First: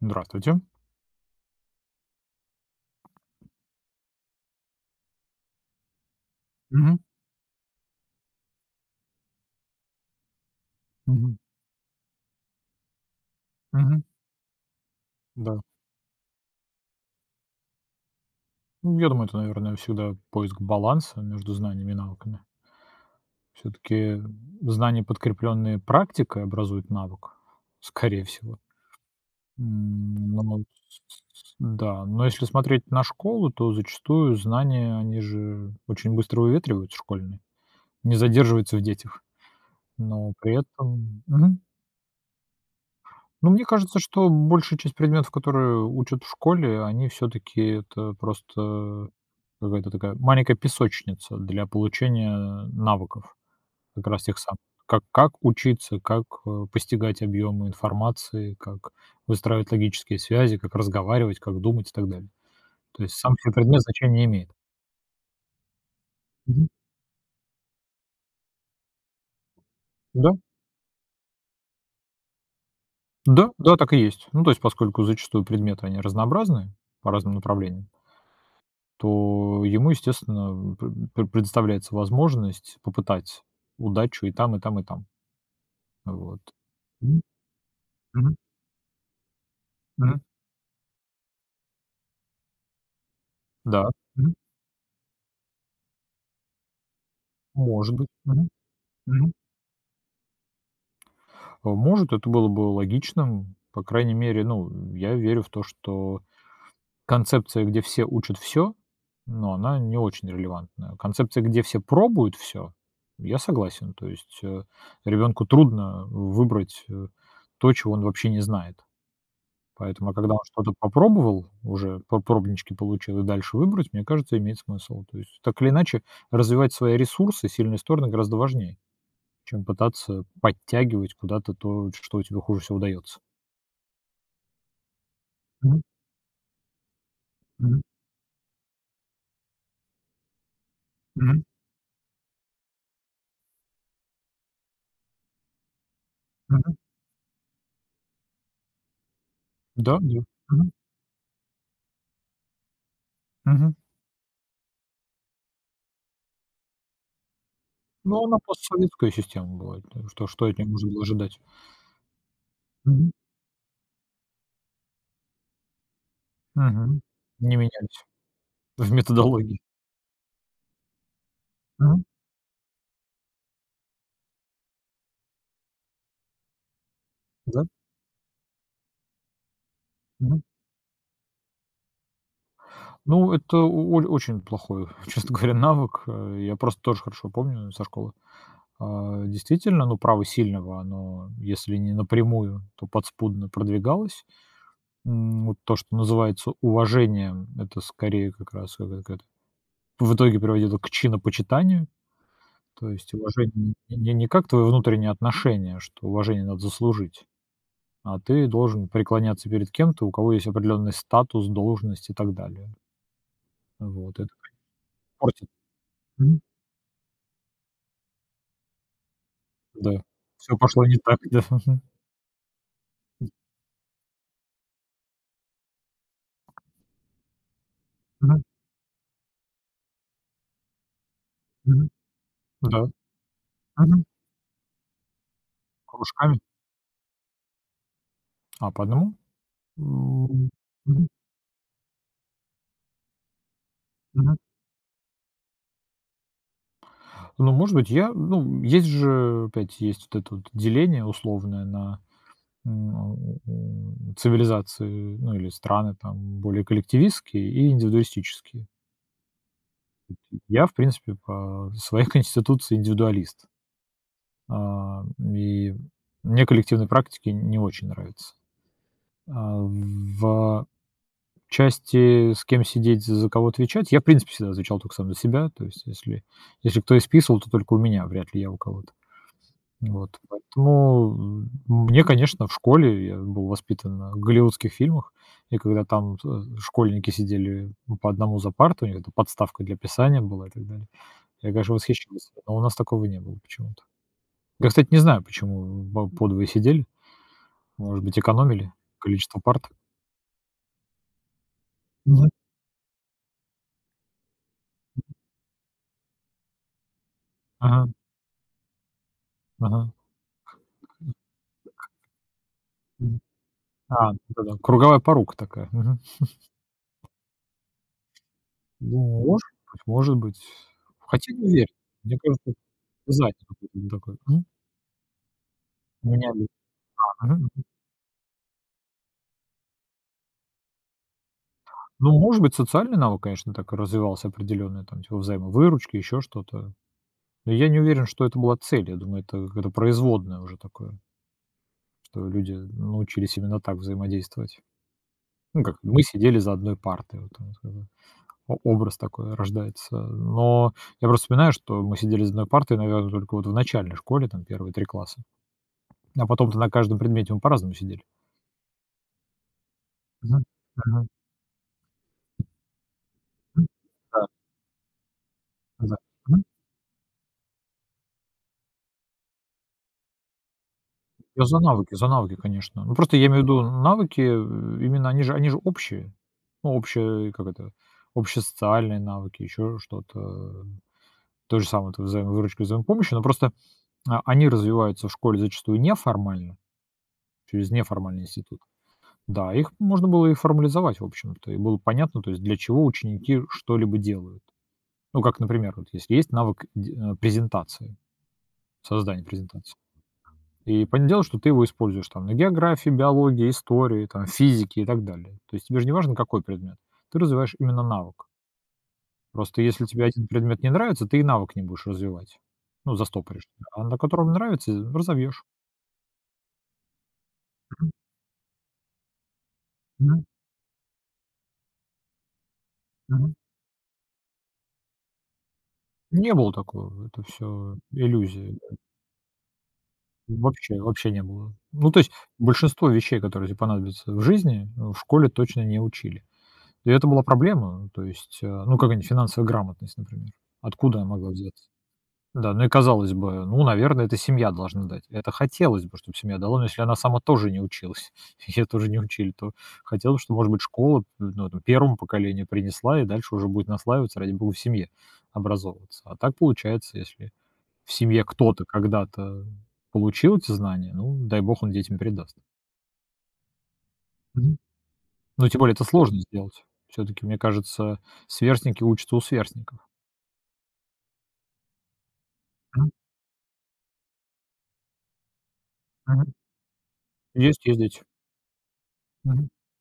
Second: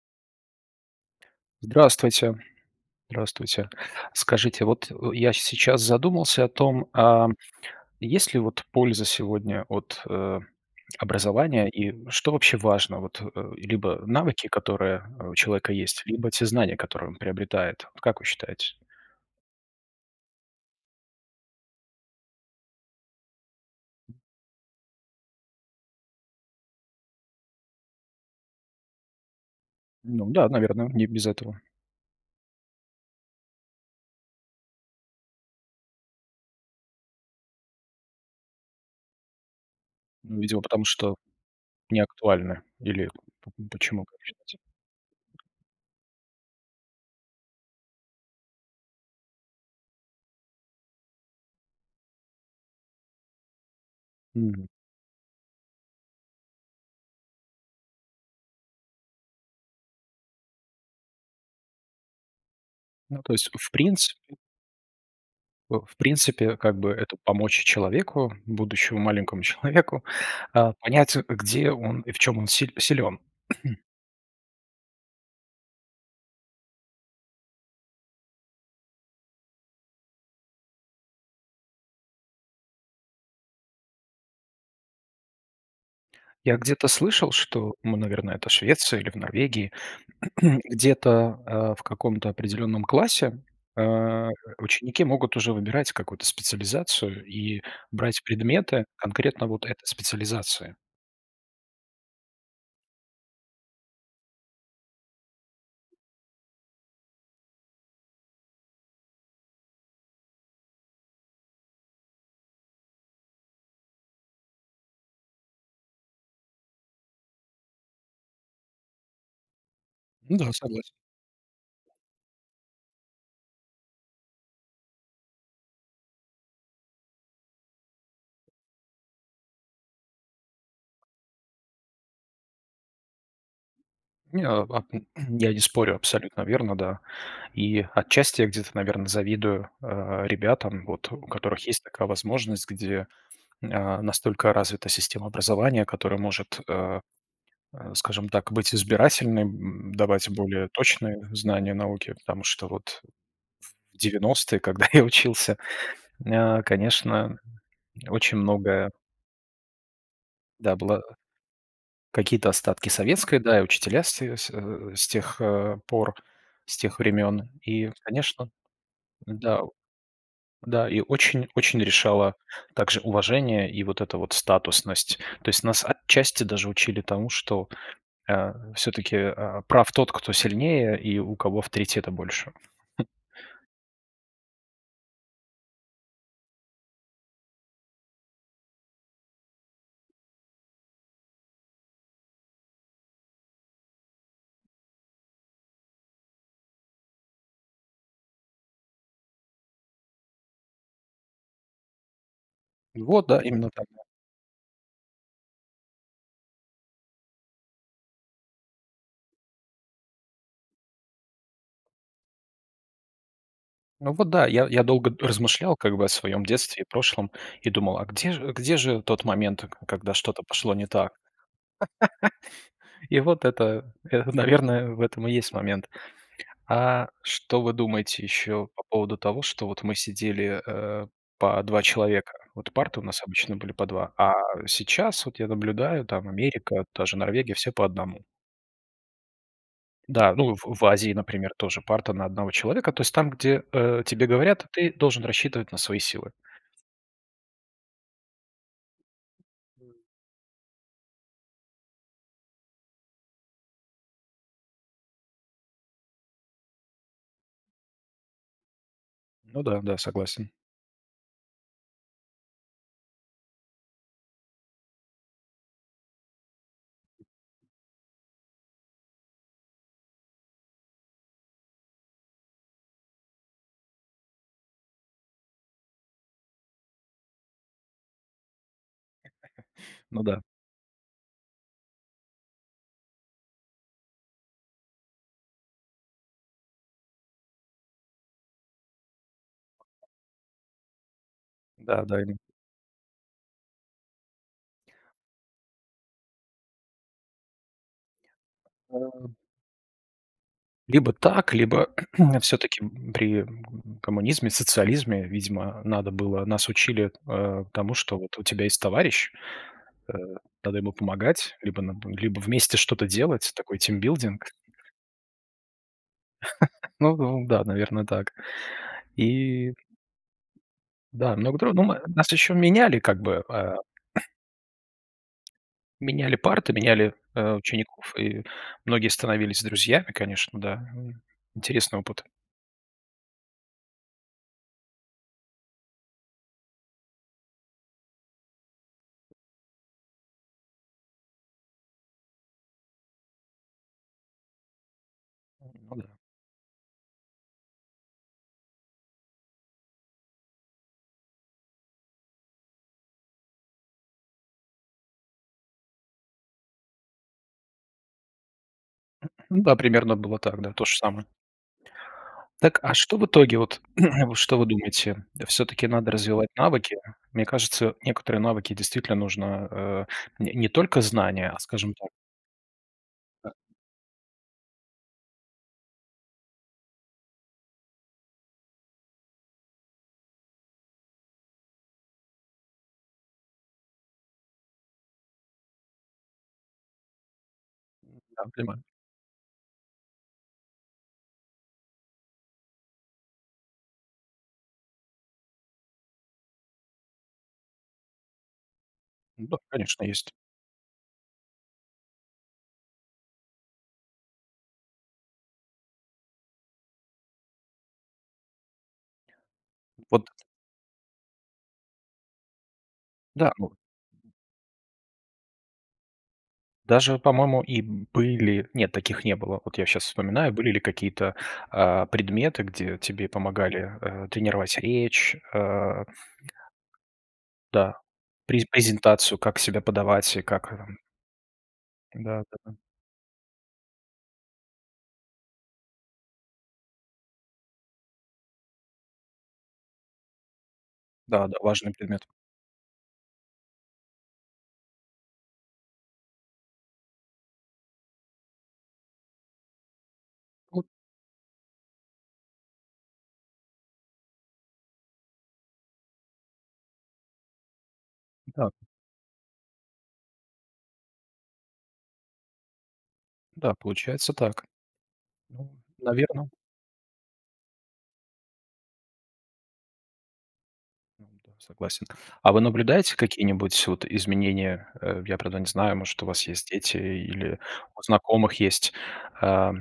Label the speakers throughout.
Speaker 1: Здравствуйте.
Speaker 2: Здравствуйте. Здравствуйте. Скажите, вот у я сейчас задумался о том,
Speaker 1: Мгм.
Speaker 2: ам, есть ли вот польза сегодня от, а,
Speaker 1: Мгм.
Speaker 2: образования, и что вообще важно вот, э- либо
Speaker 1: Мгм.
Speaker 2: навыки, которые у
Speaker 1: Да.
Speaker 2: человека есть, либо те знания, которые он приобретает? Вот как вы считаете?
Speaker 1: М, я думаю, это, наверное, всегда поиск баланса между знаниями и навыками. Всё-таки, м, знания, подкреплённые практикой, образуют навык, скорее всего.
Speaker 2: Ну
Speaker 1: М, но
Speaker 2: да,
Speaker 1: мон
Speaker 2: наверно.
Speaker 1: с
Speaker 2: Не без
Speaker 1: с с
Speaker 2: этого.
Speaker 1: да, но если смотреть на школу, то зачастую знания, они же очень быстро выветриваются школьные, не задерживаются в детях, но
Speaker 2: Ну,
Speaker 1: при
Speaker 2: видимо, потому что
Speaker 1: этом мгм.
Speaker 2: не актуально или
Speaker 1: Ну, мне
Speaker 2: пом
Speaker 1: кажется,
Speaker 2: почему, как
Speaker 1: что большая часть предметов,
Speaker 2: считаете?
Speaker 1: которые учат в школе, они всё-таки, это просто, э, какая-то такая маленькая песочница для получения навыков, как раз тех самых.
Speaker 2: Мгм.
Speaker 1: Как как учиться, как, э, постигать объемы информации, как выстраивать логические связи, как разговаривать, как думать и так далее. То есть
Speaker 2: Ну, то
Speaker 1: сам
Speaker 2: есть,
Speaker 1: сей
Speaker 2: в
Speaker 1: предмет
Speaker 2: принципе
Speaker 1: значения не имеет.
Speaker 2: Э, в принципе,
Speaker 1: Мгм.
Speaker 2: как бы, это помочь человеку, будущему маленькому человеку,
Speaker 1: Да.
Speaker 2: а, понять, а, где он и в чём он си силён.
Speaker 1: Да, да, так и есть. Ну, то есть поскольку зачастую предметы- они разнообразные, по разным направлениям то ему, естественно, м, п пре предоставляется возможность попытать удачу и там, и там, и там. Вот.
Speaker 2: Я где-то
Speaker 1: М.
Speaker 2: слышал, что, ну, наверно,
Speaker 1: Мгм.
Speaker 2: это Швеция или в Норвегии.
Speaker 1: Мгм.
Speaker 2: Где-то, а, в каком-то определённом классе,
Speaker 1: Да.
Speaker 2: а, э,
Speaker 1: Мгм.
Speaker 2: ученики могут уже выбирать какую-то специализацию, и
Speaker 1: Может быть.
Speaker 2: брать
Speaker 1: Мгм.
Speaker 2: предметы
Speaker 1: Мгм.
Speaker 2: конкретно вот этой специализации.
Speaker 1: А, может, это было бы логичным, по крайней мере, ну, м, я верю в то, что концепция, где все учат всё- но она не очень релевантная. Концепция, где все пробуют всё- я согласен. То есть, э, ребенку трудно выбрать, э, то, чего он вообще не знает. Поэтому а когда
Speaker 2: Ну
Speaker 1: он
Speaker 2: да,
Speaker 1: что-то
Speaker 2: согласен.
Speaker 1: попробовал уже, по пробнички получил, и дальше выбрать, мне кажется, имеет смысл. То есть, так или иначе, развивать свои ресурсы, сильные стороны, гораздо важнее, чем пытаться подтягивать куда-то то, ш что у тебя хуже всего даётся.
Speaker 2: Не, а п я не
Speaker 1: Мгм.
Speaker 2: спорю, абсолютно верно, да.
Speaker 1: Мгм.
Speaker 2: И отчасти я где-то, наверно, завидую, а, ребятам, вот у
Speaker 1: Мгм.
Speaker 2: которых есть такая возможность, где, а, настолько развита система образования, которая может,
Speaker 1: Мгм.
Speaker 2: а, э, скажем так, быть избирательной, м,
Speaker 1: Да-да.
Speaker 2: давать более
Speaker 1: Мгм.
Speaker 2: точные знания науки, потому что вот, ф
Speaker 1: Мгм.
Speaker 2: в 90-е, когда я учился, а, конечно,
Speaker 1: Ну,
Speaker 2: очень
Speaker 1: она
Speaker 2: многое
Speaker 1: постсоветская система была, ну и что что от нее
Speaker 2: Да,
Speaker 1: можно было
Speaker 2: было
Speaker 1: ожидать.
Speaker 2: какие-то остатки
Speaker 1: Мгм.
Speaker 2: советской, да, и учителя все с, э, с тех, а, пор, с тех
Speaker 1: Мгм.
Speaker 2: времён.
Speaker 1: Не
Speaker 2: И,
Speaker 1: менялись.
Speaker 2: конечно,
Speaker 1: В методологии.
Speaker 2: н-да, да, и очень-очень
Speaker 1: Мгм.
Speaker 2: решало также уважение и вот это вот статусность. То есть нас отчасти даже учили тому,
Speaker 1: Да.
Speaker 2: что, а, всё-таки, а, прав тот, кто
Speaker 1: Мгм.
Speaker 2: сильнее, и у кого авторитета больше.
Speaker 1: Ну, это у оль очень плохой, честно говоря, навык, э. Я просто тоже хорошо помню, э, со школы. А, действительно, ну, право сильного, оно если не напрямую, то подспудно продвигалось. М, вот то, что называется уважением, это, скорее, как раз это какая-то, в итоге приводило к чинопочитанию. То есть
Speaker 2: Вот, да, именно
Speaker 1: уважение
Speaker 2: так,
Speaker 1: не
Speaker 2: да.
Speaker 1: не не как твое внутреннее отношение, что уважение надо заслужить, а ты должен преклоняться перед кем-то, у кого есть определённый статус, должность и так далее.
Speaker 2: Ну
Speaker 1: Вот, это
Speaker 2: вот да, я я долго д
Speaker 1: портит
Speaker 2: размышлял, как бы, о
Speaker 1: Мгм.
Speaker 2: своем детстве и прошлом, и думал: а где же где же тот момент, ка
Speaker 1: Да,
Speaker 2: когда что-то
Speaker 1: всё
Speaker 2: пошло
Speaker 1: пошло
Speaker 2: не
Speaker 1: не
Speaker 2: так?
Speaker 1: так, да. Мгм.
Speaker 2: И вот это, э, наверное, в этом и есть момент. А что вы думаете
Speaker 1: Мгм.
Speaker 2: еще по поводу того, что вот мы сидели, э, по 2
Speaker 1: Мгм.
Speaker 2: человека? Вот
Speaker 1: Да.
Speaker 2: парты у нас обычно были по
Speaker 1: Мгм.
Speaker 2: 2, а сейчас, вот я наблюдаю, там
Speaker 1: Кружками?
Speaker 2: Америка, та же Норвегия- все по 1.
Speaker 1: А, по 1? М,
Speaker 2: Да,
Speaker 1: у
Speaker 2: ну, в в
Speaker 1: Мгм.
Speaker 2: Азии, например, тоже парта на 1 человека. То есть там, где, э, тебе
Speaker 1: Мгм.
Speaker 2: говорят, ты должен рассчитывать на свои силы.
Speaker 1: Ну, может быть, я, ну, м, есть же, опять,
Speaker 2: М.
Speaker 1: есть вот это вот деление условное на на у цивилизации, ну или страны там, более коллективистские и индивидуалистические.
Speaker 2: Ну да, да,
Speaker 1: У ти
Speaker 2: согласен.
Speaker 1: я, в принципе, по своей конституции индивидуалист. Ам, и мне коллективные практики не очень нравятся. А в, а, части, с кем сидеть, з за кого отвечать, я, в принципе, всегда звучал только сам за себя, то есть, если если кто и списывал, то только у меня, вряд ли я у кого-то. Вот,
Speaker 2: Ну да.
Speaker 1: поэтому, э, мне, конечно, в школе, я был воспитан на голливудских фильмах, и когда там, а, школьники сидели, м, по 1 за партами, у них там подставка для писания была и так далее- я, конечно,
Speaker 2: Да, да,
Speaker 1: восхищался,
Speaker 2: ин
Speaker 1: но у нас такого не было почему-то. Я, кстати, не знаю, почему мы по 2 сидели. Может быть, экономили
Speaker 2: Эм.
Speaker 1: количество парт?
Speaker 2: Либо так, либо
Speaker 1: Мгм.
Speaker 2: всё-таки, м, при, м, коммунизме,
Speaker 1: Мгм.
Speaker 2: социализме, видимо, надо было. Нас учили, э,
Speaker 1: Мгм.
Speaker 2: тому, что вот у тебя есть товарищ,
Speaker 1: Мгм. М.
Speaker 2: э, надо ему помогать либо над либо вместе что-то
Speaker 1: Мгм.
Speaker 2: делать. Такой
Speaker 1: А, ну это,
Speaker 2: тимбилдинг.
Speaker 1: да- круговая порука такая. Мгм.
Speaker 2: Ну ну да, наверное, так.
Speaker 1: Ну, может
Speaker 2: И
Speaker 1: быть, может быть. Хотя
Speaker 2: Да,
Speaker 1: не
Speaker 2: много тру
Speaker 1: верь.
Speaker 2: но мы
Speaker 1: Мне
Speaker 2: нас
Speaker 1: кажется,
Speaker 2: еще меняли как
Speaker 1: задник
Speaker 2: бы, э.
Speaker 1: какой-то не такой. М? У меня
Speaker 2: Меняли
Speaker 1: нет.
Speaker 2: парты, меняли,
Speaker 1: А, мгм,
Speaker 2: э
Speaker 1: мгм.
Speaker 2: учеников, и многие становились друзьями, конечно, да. Э, интересный
Speaker 1: Ну,
Speaker 2: опыт.
Speaker 1: может быть, социальный навык, конечно, так развивался определенный там типа взаимовыручки, еще что-то. И я не уверен, что это была цель, я думаю, это какое-то производное уже такое. Что люди научились именно так взаимодействовать. Ну
Speaker 2: Эм,
Speaker 1: как:
Speaker 2: ну
Speaker 1: мы
Speaker 2: да.
Speaker 1: сидели за одной партой, вот у нас было- о образ такой рождается. Но я просто вспоминаю, что мы сидели за одной партой, наверно, только в начальной школе, там первые 3 класса, а потом-то на каждом предмете мы по-разному сидели.
Speaker 2: Ну да, примерно было
Speaker 1: Мгм,
Speaker 2: так, да, то ж
Speaker 1: мгм.
Speaker 2: самое. Так, а что в итоге
Speaker 1: М,
Speaker 2: вот,
Speaker 1: да.
Speaker 2: что вы думаете? Всё-таки
Speaker 1: За.
Speaker 2: надо
Speaker 1: Мгм.
Speaker 2: развивать навыки. Мне кажется, некоторые навыки действительно нужно, э, не не только
Speaker 1: Я
Speaker 2: знания, а,
Speaker 1: за
Speaker 2: скажем
Speaker 1: навыки, за
Speaker 2: так
Speaker 1: навыки, конечно. Ну просто я имею в
Speaker 2: Так.
Speaker 1: виду: навыки, э, именно они же они же общие. Ну общие Как это? Общие социальные навыки, еще что-то, э. То же самое- это взаимовыручка и взаимопомощь, но просто, а, они развиваются в школе зачастую неформально, через
Speaker 2: М,
Speaker 1: неформальный
Speaker 2: да,
Speaker 1: институт.
Speaker 2: понимаю.
Speaker 1: Да, их можно было и формализовать в общем-то, и было понятно, то есть для чего ученики что-либо делают. Ну как, например, вот если есть навык де н презентации, создания
Speaker 2: Да,
Speaker 1: презентации,
Speaker 2: конечно, есть.
Speaker 1: и понятное дело, что ты его используешь там на географии, биологии, истории, там физике и так далее. То есть тебе же не важно, какой предмет, ты развиваешь именно навык. Просто если тебе 1
Speaker 2: Вот
Speaker 1: предмет не нравится, ты и навык не будешь развивать. Ну, застопоришь,
Speaker 2: Да, ну.
Speaker 1: а на котором нравится з разовьешь.
Speaker 2: Даже, по-моему, и
Speaker 1: Мгм.
Speaker 2: были Нет, таких не было. Вот я щас
Speaker 1: Мгм.
Speaker 2: вспоминаю: были ли какие-то, а, предметы, где тебе
Speaker 1: Мгм.
Speaker 2: помогали, э, тренировать речь, э
Speaker 1: Не было такого. Это всё
Speaker 2: Да,
Speaker 1: иллюзии
Speaker 2: пре
Speaker 1: были.
Speaker 2: презентацию, как себя подавать и как,
Speaker 1: Вообще,
Speaker 2: эм
Speaker 1: вообще не было. Ну то есть
Speaker 2: Да-да-да.
Speaker 1: большинство вещей, которые тебе понадобятся в жизни, н в школе точно не учили. И это была проблема. То есть, э, ну какая-нибудь финансовая грамотность, например. Откуда она могла
Speaker 2: Да-да,
Speaker 1: взяться?
Speaker 2: важный предмет.
Speaker 1: Да, ну и, казалось бы, ну, наверно, это семья должна дать. Это хотелось бы, чтобы семья дала, но если она сама тоже не училась, ее тоже не учили, то хотелось, что, может быть,
Speaker 2: Вот
Speaker 1: школа, н ну, 1 поколению принесла, и дальше уже будет наслаиваться, ради бога, в семье образовываться. А так получается, если в семье кто-то
Speaker 2: Да.
Speaker 1: когда-то получил эти знания, ну, дай бог, он детям передаст.
Speaker 2: Да, получается
Speaker 1: Мгм.
Speaker 2: так.
Speaker 1: Ну, тем
Speaker 2: Ну,
Speaker 1: более это сложно
Speaker 2: наверно.
Speaker 1: сделать. Всё-таки, мне кажется, сверстники учатся у сверстников.
Speaker 2: Ну да, согласен. А вы
Speaker 1: М.
Speaker 2: наблюдаете какие-нибудь, вот, изменения? Э, я, правда, не знаю, может, у
Speaker 1: Мгм.
Speaker 2: вас есть дети или
Speaker 1: Есть, есть дети.
Speaker 2: у знакомых есть.
Speaker 1: Мгм.
Speaker 2: Э,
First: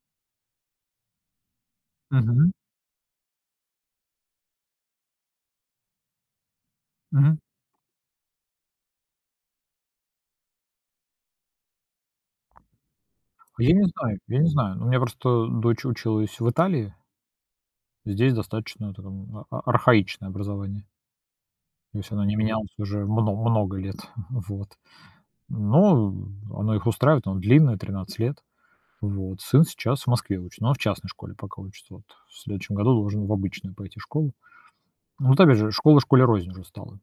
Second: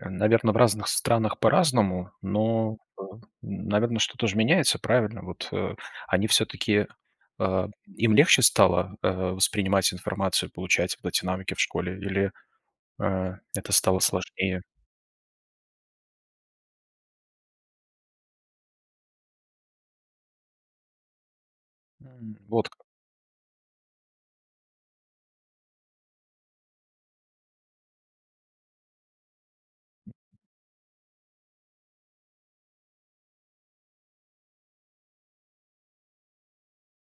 Speaker 2: м, наверно, в разных странах по-разному,
Speaker 1: Мгм.
Speaker 2: но, м, наверно, что-то ж меняется, правильно? Вот, э, они все-таки,
Speaker 1: Мгм.
Speaker 2: э, им легче стало, э, воспринимать информацию, получать вот эти навыки в школе или, э, это
Speaker 1: Я не
Speaker 2: стало
Speaker 1: знаю я не
Speaker 2: сложнее?
Speaker 1: знаю. Ну, у меня просто дочь училась в Италии. Здесь достаточно, такое, а архаичное образование. То есть оно не
Speaker 2: М, вот
Speaker 1: менялось
Speaker 2: как.
Speaker 1: уже мно много лет. Вот. Но, м, оно их устраивает, оно длинное, 13 лет. Вот. Сын сейчас в Москве учит, но он в частной школе пока учится, вот. В следующем году должен в обычную пойти школу. Вот опять же, школа школе рознь уже стала,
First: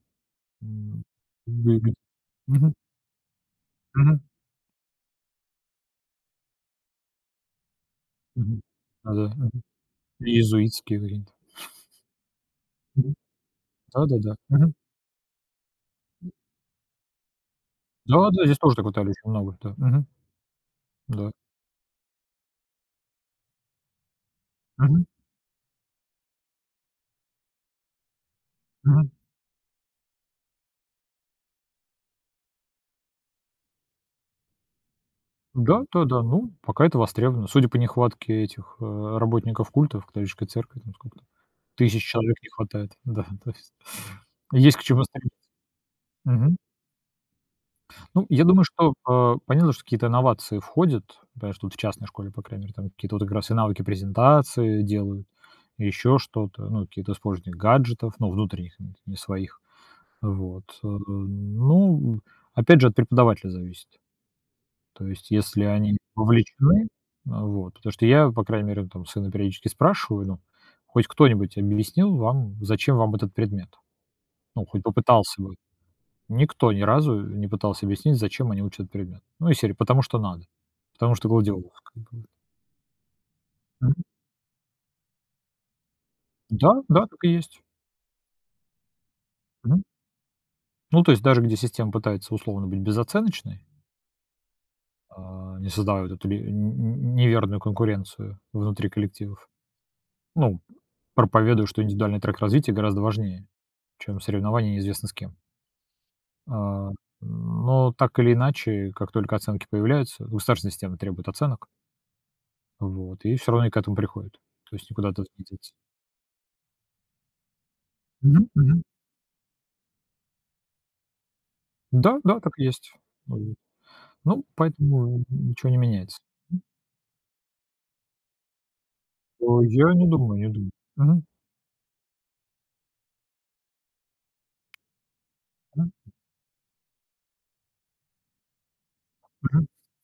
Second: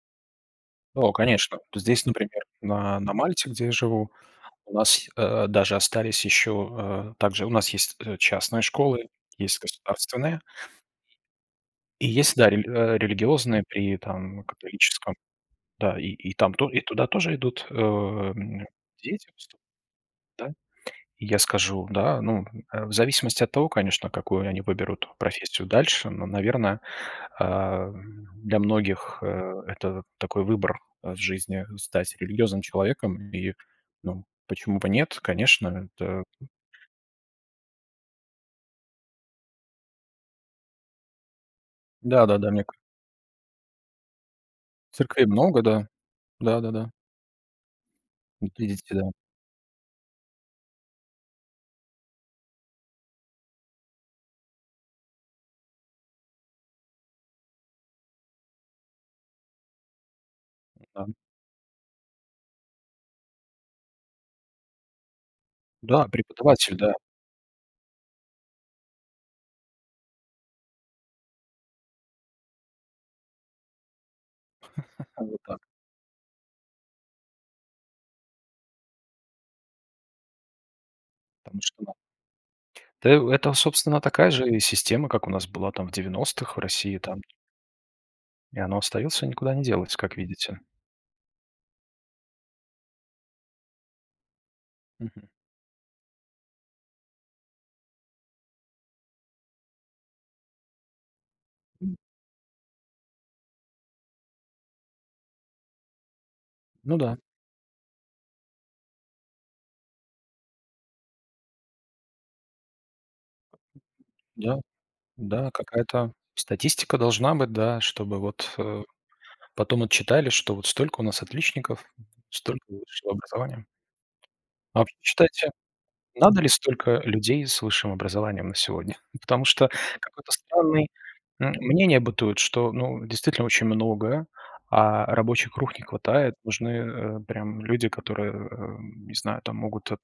Speaker 1: м.
Speaker 2: О, конечно!
Speaker 1: [unintelligible]
Speaker 2: Здесь, например,
Speaker 1: Мгм.
Speaker 2: на на Мальте, где я живу,
Speaker 1: Мгм.
Speaker 2: у нас, э, даже остались еще, э Также у нас есть, э,
Speaker 1: Мгм,
Speaker 2: частная школы,
Speaker 1: да-да,
Speaker 2: есть
Speaker 1: мгм.
Speaker 2: государственные.
Speaker 1: Иезуитский иврит.
Speaker 2: И есть, да, рели э,
Speaker 1: Мгм.
Speaker 2: релиигиозные при,
Speaker 1: Да-да-да.
Speaker 2: там,
Speaker 1: Мгм.
Speaker 2: католическом. Да, и
Speaker 1: М.
Speaker 2: и там то и туда тоже идут, э,
Speaker 1: Да, да. Здесь
Speaker 2: м,
Speaker 1: тоже так в Италии
Speaker 2: дети
Speaker 1: очень много,
Speaker 2: сту
Speaker 1: да, мгм.
Speaker 2: Да? И
Speaker 1: Да.
Speaker 2: я скажу, да, ну, э, в зависимости от того, конечно, какую они
Speaker 1: Мгм.
Speaker 2: выберут профессию дальше. Но, наверно, а, для
Speaker 1: Мгм.
Speaker 2: многих, э, это такой выбор, э, в жизни- стать религиозным человеком. И, ну, почему бы нет,
Speaker 1: Да,
Speaker 2: конечно,
Speaker 1: да, да.
Speaker 2: это, м
Speaker 1: Ну, пока это востребовано. Судя по нехватке этих, э, работников культов, католической церкви, там, сколько там, тысяч
Speaker 2: Да,
Speaker 1: человек
Speaker 2: да,
Speaker 1: не
Speaker 2: да, мне к
Speaker 1: хватает. Да, то есть. Есть к чему
Speaker 2: Церквей
Speaker 1: стремиться.
Speaker 2: много, да.
Speaker 1: Мгм.
Speaker 2: Да-да-да.
Speaker 1: Ну, я
Speaker 2: Вот
Speaker 1: думаю, что,
Speaker 2: видите, да.
Speaker 1: э, понятно, что какие-то инновации входят, да. Что вот в частной школе, по крайней мере, там, какие-то как раз и навыки, презентации делают, еще что-то. Ну, какие-то сложные гаджетов, ну, внутренних, н не своих. Вот, э.
Speaker 2: Да.
Speaker 1: Ну, опять же, от преподавателя зависит. То есть если они
Speaker 2: Да, преподаватель,
Speaker 1: вовлечены, э,
Speaker 2: да.
Speaker 1: вот. Потому что я, по крайней мере, там, сына периодически спрашиваю, ну: "Хоть кто-нибудь объяснил вам, зачем вам этот предмет?" Ну, хоть
Speaker 2: А, вот
Speaker 1: попытался бы.
Speaker 2: так.
Speaker 1: Никто ни разу не пытался объяснить, зачем они учат этот предмет. Ну из серии "потому что надо". Потому что вроде
Speaker 2: Потому что,
Speaker 1: ох,
Speaker 2: да.
Speaker 1: как бы, вот.
Speaker 2: Да это, собственно,
Speaker 1: Мгм.
Speaker 2: такая же и система, как у нас была, там, в 90 в
Speaker 1: Да,
Speaker 2: России,
Speaker 1: да,
Speaker 2: там.
Speaker 1: так и есть!
Speaker 2: И оно остается, никуда не
Speaker 1: Мгм.
Speaker 2: делось, как видите.
Speaker 1: Ну, то есть даже где система пытается, условно, быть безоценочной
Speaker 2: Мгм.
Speaker 1: а, не создавая вот эту ле нь нь неверную конкуренцию внутри коллективов. Ну, проповедуют, что
Speaker 2: М.
Speaker 1: индивидуальный трек развития гораздо важнее, чем соревнование неизвестно с кем. А,
Speaker 2: Ну да.
Speaker 1: но, так или иначе, как только оценки появляются, государственная система требует оценок. Вот. И все равно они к этому приходят.
Speaker 2: Да,
Speaker 1: То есть никуда от этого не
Speaker 2: да.
Speaker 1: деться.
Speaker 2: Какая-то статистика должна быть, да, чтобы
Speaker 1: Мгм,
Speaker 2: вот,
Speaker 1: мгм.
Speaker 2: э, потом отчитались, что, вот, столько у нас отличников,
Speaker 1: Да, да, так и
Speaker 2: столько
Speaker 1: есть.
Speaker 2: высшего
Speaker 1: Вот.
Speaker 2: образования.
Speaker 1: Ну,
Speaker 2: А вы
Speaker 1: поэтому
Speaker 2: читайте,
Speaker 1: ничё не меняется,
Speaker 2: надо ли
Speaker 1: м.
Speaker 2: столько людей с высшим образованием на сегодня? Потому
Speaker 1: О,
Speaker 2: что
Speaker 1: я не
Speaker 2: какой-то
Speaker 1: думаю не думаю.
Speaker 2: странный,
Speaker 1: Мгм.
Speaker 2: м, мнение бытует, что, ну, действительно, очень много, а рабочих рук не
Speaker 1: Мгм, м.
Speaker 2: хватает. Нужны, э, прям люди, которые, э, не знаю, там,
Speaker 1: Мгм.
Speaker 2: могут, э,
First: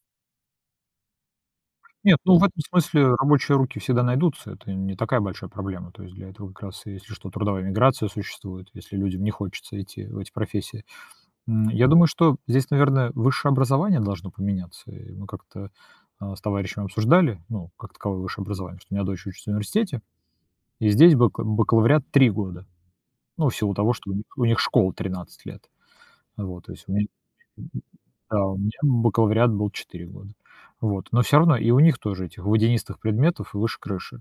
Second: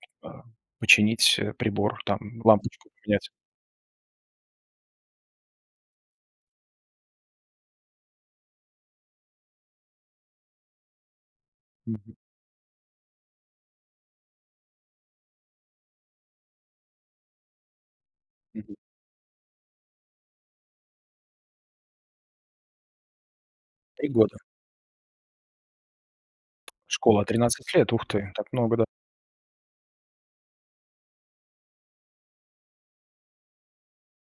Speaker 2: починить, э, прибор,
Speaker 1: Нет,
Speaker 2: там,
Speaker 1: ну, в этом
Speaker 2: лампочку
Speaker 1: смысле
Speaker 2: поменять.
Speaker 1: рабочие руки всегда найдутся, это не такая большая проблема. То есть для этого как раз, если что, трудовая миграция существует, если людям не хочется идти в эти профессии. М, я думаю,
Speaker 2: Мгм.
Speaker 1: что здесь, наверное, высшее образование должно поменяться. Э, мы как-то, а, с товарищем обсуждали, ну, как таковое высшее
Speaker 2: Мгм.
Speaker 1: образование. Что у меня дочь учится в университете, и здесь бака бакалавриат 3 года. Ну, в силу того,
Speaker 2: 3
Speaker 1: что у них
Speaker 2: года.
Speaker 1: у них школа 13 лет, вот. То есть у ме мгм,
Speaker 2: Школа- 13 лет! Ух ты,
Speaker 1: да,
Speaker 2: так
Speaker 1: у меня
Speaker 2: много, да.
Speaker 1: бакалавриат был 4 года. Вот. Но все равно и у них тоже этих водянистых предметов выше крыши.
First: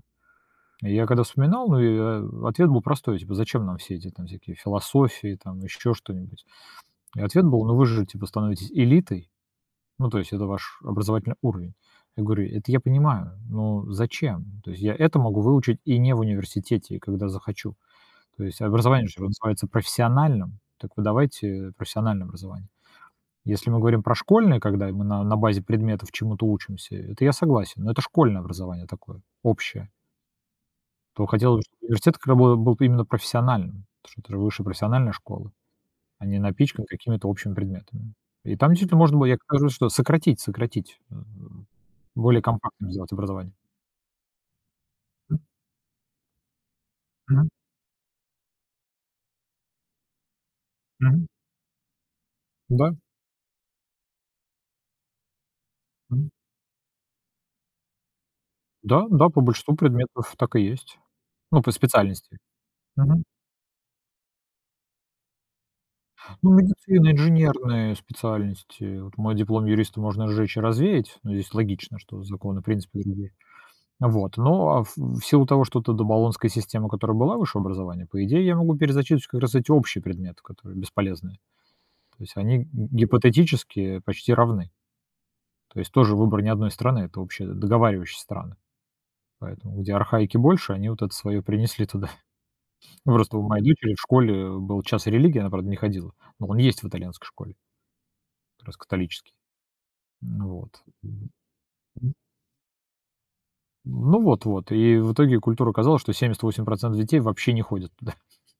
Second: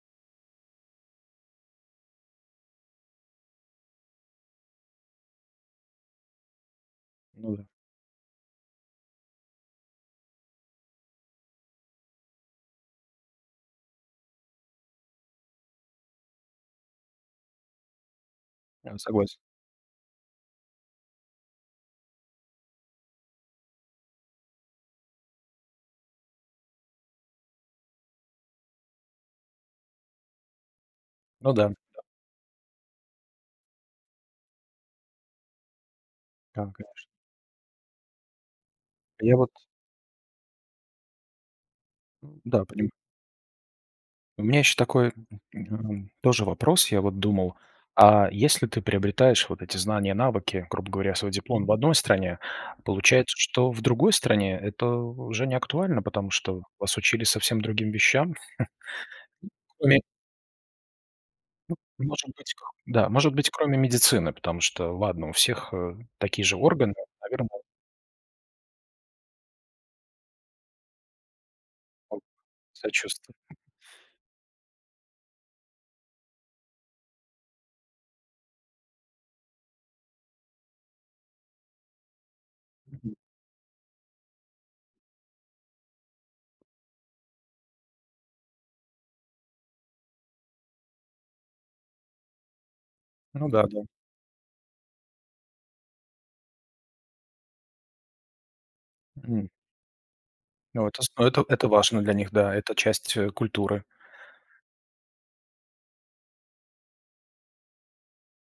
Speaker 1: Я когда вспоминал, ну и, а, ответ был простой. Типа, зачем нам все эти всякие философии, там еще что-нибудь? И ответ
Speaker 2: Ну
Speaker 1: был:
Speaker 2: да.
Speaker 1: ну вы же, типа, становитесь элитой, ну то есть это ваш образовательный уровень. Я говорю, это я понимаю, но зачем? То есть я это могу выучить и не в университете, когда захочу. То есть
Speaker 2: Я
Speaker 1: образование же
Speaker 2: согласен.
Speaker 1: называется профессиональным, так вы давайте профессиональное образование. Если мы говорим про школьное, когда мы на на базе предметов чему-то учимся, это я согласен. Но это школьное образование такое, общее. То
Speaker 2: Ну
Speaker 1: хотелось бы,
Speaker 2: да, да.
Speaker 1: чтобы университет к рабо был б именно профессиональным. Это это ж высшая профессиональная школа. А не
Speaker 2: Да,
Speaker 1: напичканы
Speaker 2: конечно.
Speaker 1: какими-то общими предметами. И там действительно можно было,
Speaker 2: Я
Speaker 1: я
Speaker 2: вот.
Speaker 1: как раз говорю, что сократить сократить. Э,
Speaker 2: Ну
Speaker 1: более
Speaker 2: да,
Speaker 1: компактным
Speaker 2: понимаю.
Speaker 1: сделать образование.
Speaker 2: У меня еще такой, м,
Speaker 1: М.
Speaker 2: э, м, тоже вопрос. Я вот
Speaker 1: Мгм.
Speaker 2: думал. А если ты приобретаешь вот эти знания, навыки, грубо говоря,
Speaker 1: Мгм.
Speaker 2: свой диплом в одной стране,
Speaker 1: Да.
Speaker 2: получается, что в другой стране это уже не актуально.
Speaker 1: Мгм.
Speaker 2: Потому что вас учили совсем другим вещам.
Speaker 1: Да, да, по большинству
Speaker 2: Кроме
Speaker 1: предметов так и есть. Ну, по
Speaker 2: Ну, может
Speaker 1: специальности.
Speaker 2: быть, к Да,
Speaker 1: Мгм.
Speaker 2: может быть, кроме медицины, потому что ладно, у всех, э, такие
Speaker 1: Ну,
Speaker 2: же органы,
Speaker 1: медицина,
Speaker 2: наверно.
Speaker 1: инженерные специальности. Вот мой диплом юриста можно сжечь и развеять, но здесь логично,
Speaker 2: О,
Speaker 1: что законы, принципы другие.
Speaker 2: сочувствую.
Speaker 1: Вот. Но в в силу того, что то до болонская система, которая была высшее образование, по идее, я могу перезачесть как раз эти общие предметы, которые бесполезные. То есть они г
Speaker 2: Мгм.
Speaker 1: гипотетически почти равны. То есть тоже выбор не одной страны. Это обще договаривающиеся страны. Поэтому, где архаики больше, они вот это свое принесли туда. Просто у
Speaker 2: Ну да,
Speaker 1: моей
Speaker 2: да.
Speaker 1: дочери в школе был час религии, она, правда, не ходила. Но он есть в итальянской школе. Как раз католический.
Speaker 2: Мгм.
Speaker 1: Ну вот,
Speaker 2: Но это с ну,
Speaker 1: м,
Speaker 2: это это важно для
Speaker 1: мгм.
Speaker 2: них, да, это часть, э, культуры.
Speaker 1: М, ну вот, вот, и в итоге культура оказалась, что 78% детей вообще не ходят туда.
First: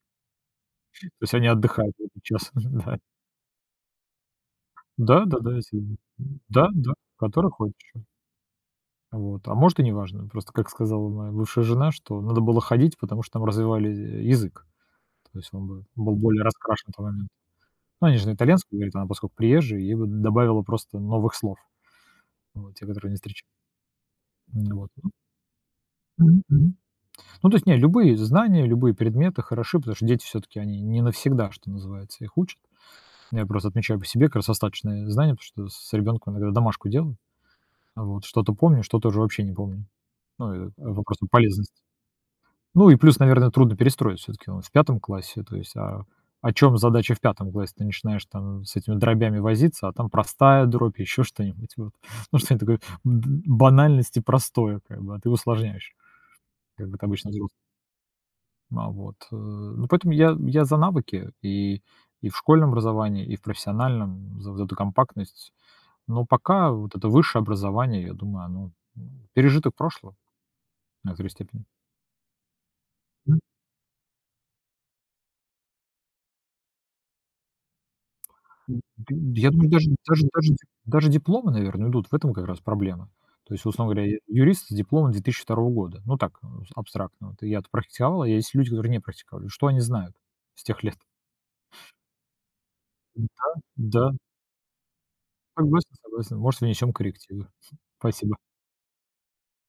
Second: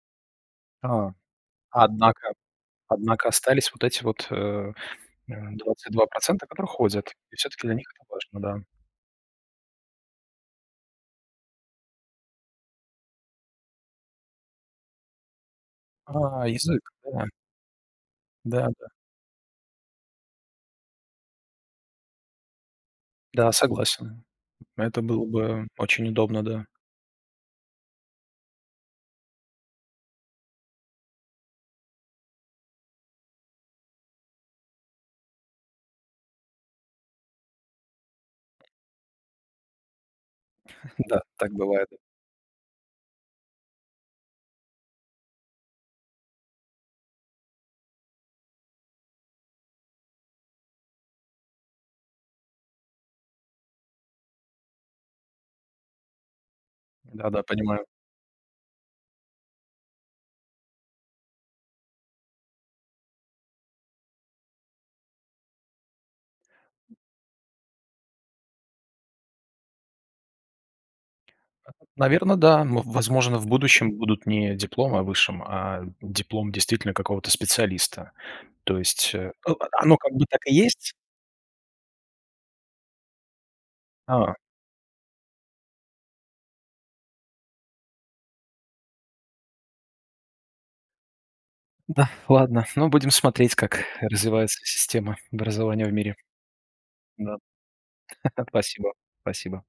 Speaker 2: А!
Speaker 1: То есть они отдыхают в этот
Speaker 2: Однако
Speaker 1: час, мгм, да.
Speaker 2: однако остались вот эти вот, э,
Speaker 1: Да-да-да, есть, э,
Speaker 2: двадцать
Speaker 1: мгм.
Speaker 2: два процента, которые
Speaker 1: Да-да,
Speaker 2: ходят. И
Speaker 1: который
Speaker 2: все-таки для
Speaker 1: ходят
Speaker 2: них это
Speaker 1: еще.
Speaker 2: важно, да.
Speaker 1: Вот. А может, и неважно. Просто, как сказала моя бывшая жена, что надо было ходить, потому что там развивали, э, язык. То есть он бы был более
Speaker 2: А, язык!
Speaker 1: раскрашен на то
Speaker 2: Да.
Speaker 1: момент. Ну они же на
Speaker 2: Да,
Speaker 1: итальянском
Speaker 2: да.
Speaker 1: говорит, а она поскольку приезжая, ей бы добавило просто новых слов, вот. Те, которые не встреч
Speaker 2: Да, согласен.
Speaker 1: Ну вот,
Speaker 2: Это
Speaker 1: ну.
Speaker 2: был бы очень удобно,
Speaker 1: Мгм,
Speaker 2: да.
Speaker 1: мгм. Ну то есть не, любые знания, любые предметы хороши, потому что дети все-таки, они не навсегда, что называется, их учат. Я просто отмечаю по себе как раз остаточные знания, потому что с ребенком иногда домашку делаю, вот. Что-то помню, что-то уже вообще не помню. Ну, и вопрос,
Speaker 2: Да,
Speaker 1: там,
Speaker 2: так
Speaker 1: полезности.
Speaker 2: бывает.
Speaker 1: Ну и плюс, наверно, трудно перестроить, все-таки он в 5 классе. То есть, а, о чем задача в 5 классе? Ты начинаешь, там, с этими дробями возиться, а там простая дробь, еще что-нибудь, вот. Ну, что-нибудь такое д банальность и простое прямо, а ты усложняешь. Как бы ты обычно
Speaker 2: Да, да,
Speaker 1: взрос
Speaker 2: понимаю.
Speaker 1: На вот, э. Поэтому я, я за навыки и и в школьном образовании, и в профессиональном. За за эту компактность. Но пока вот это высшее образование, я думаю, оно, ну, пережиток прошлого. В некоторой степени.
Speaker 2: А, наверно, да. Ну, возможно,
Speaker 1: М.
Speaker 2: в будущем будут не дипломы о высшем, а диплом действительно какого-то специалиста. То
Speaker 1: М,
Speaker 2: есть,
Speaker 1: д
Speaker 2: э,
Speaker 1: Я
Speaker 2: а,
Speaker 1: думаю, даже
Speaker 2: оно как бы
Speaker 1: даже
Speaker 2: так
Speaker 1: даже
Speaker 2: и
Speaker 1: де
Speaker 2: есть
Speaker 1: даже дипломы, наверное, идут, в этом как раз проблема. То есть, условно говоря, я
Speaker 2: А.
Speaker 1: юрист с дипломом 2002 года. Ну, так, за абстрактно вот. Я-то практиковал, а есть люди, которые не практиковали. Что они знают с тех лет?
Speaker 2: Да, ладно. Ну, будем
Speaker 1: М, да,
Speaker 2: смотреть, как
Speaker 1: да.
Speaker 2: развивается система образования
Speaker 1: Согласен,
Speaker 2: в мире.
Speaker 1: согласен. Может, внесем
Speaker 2: Да.
Speaker 1: коррективы. Спасибо.
Speaker 2: Спасибо, спасибо.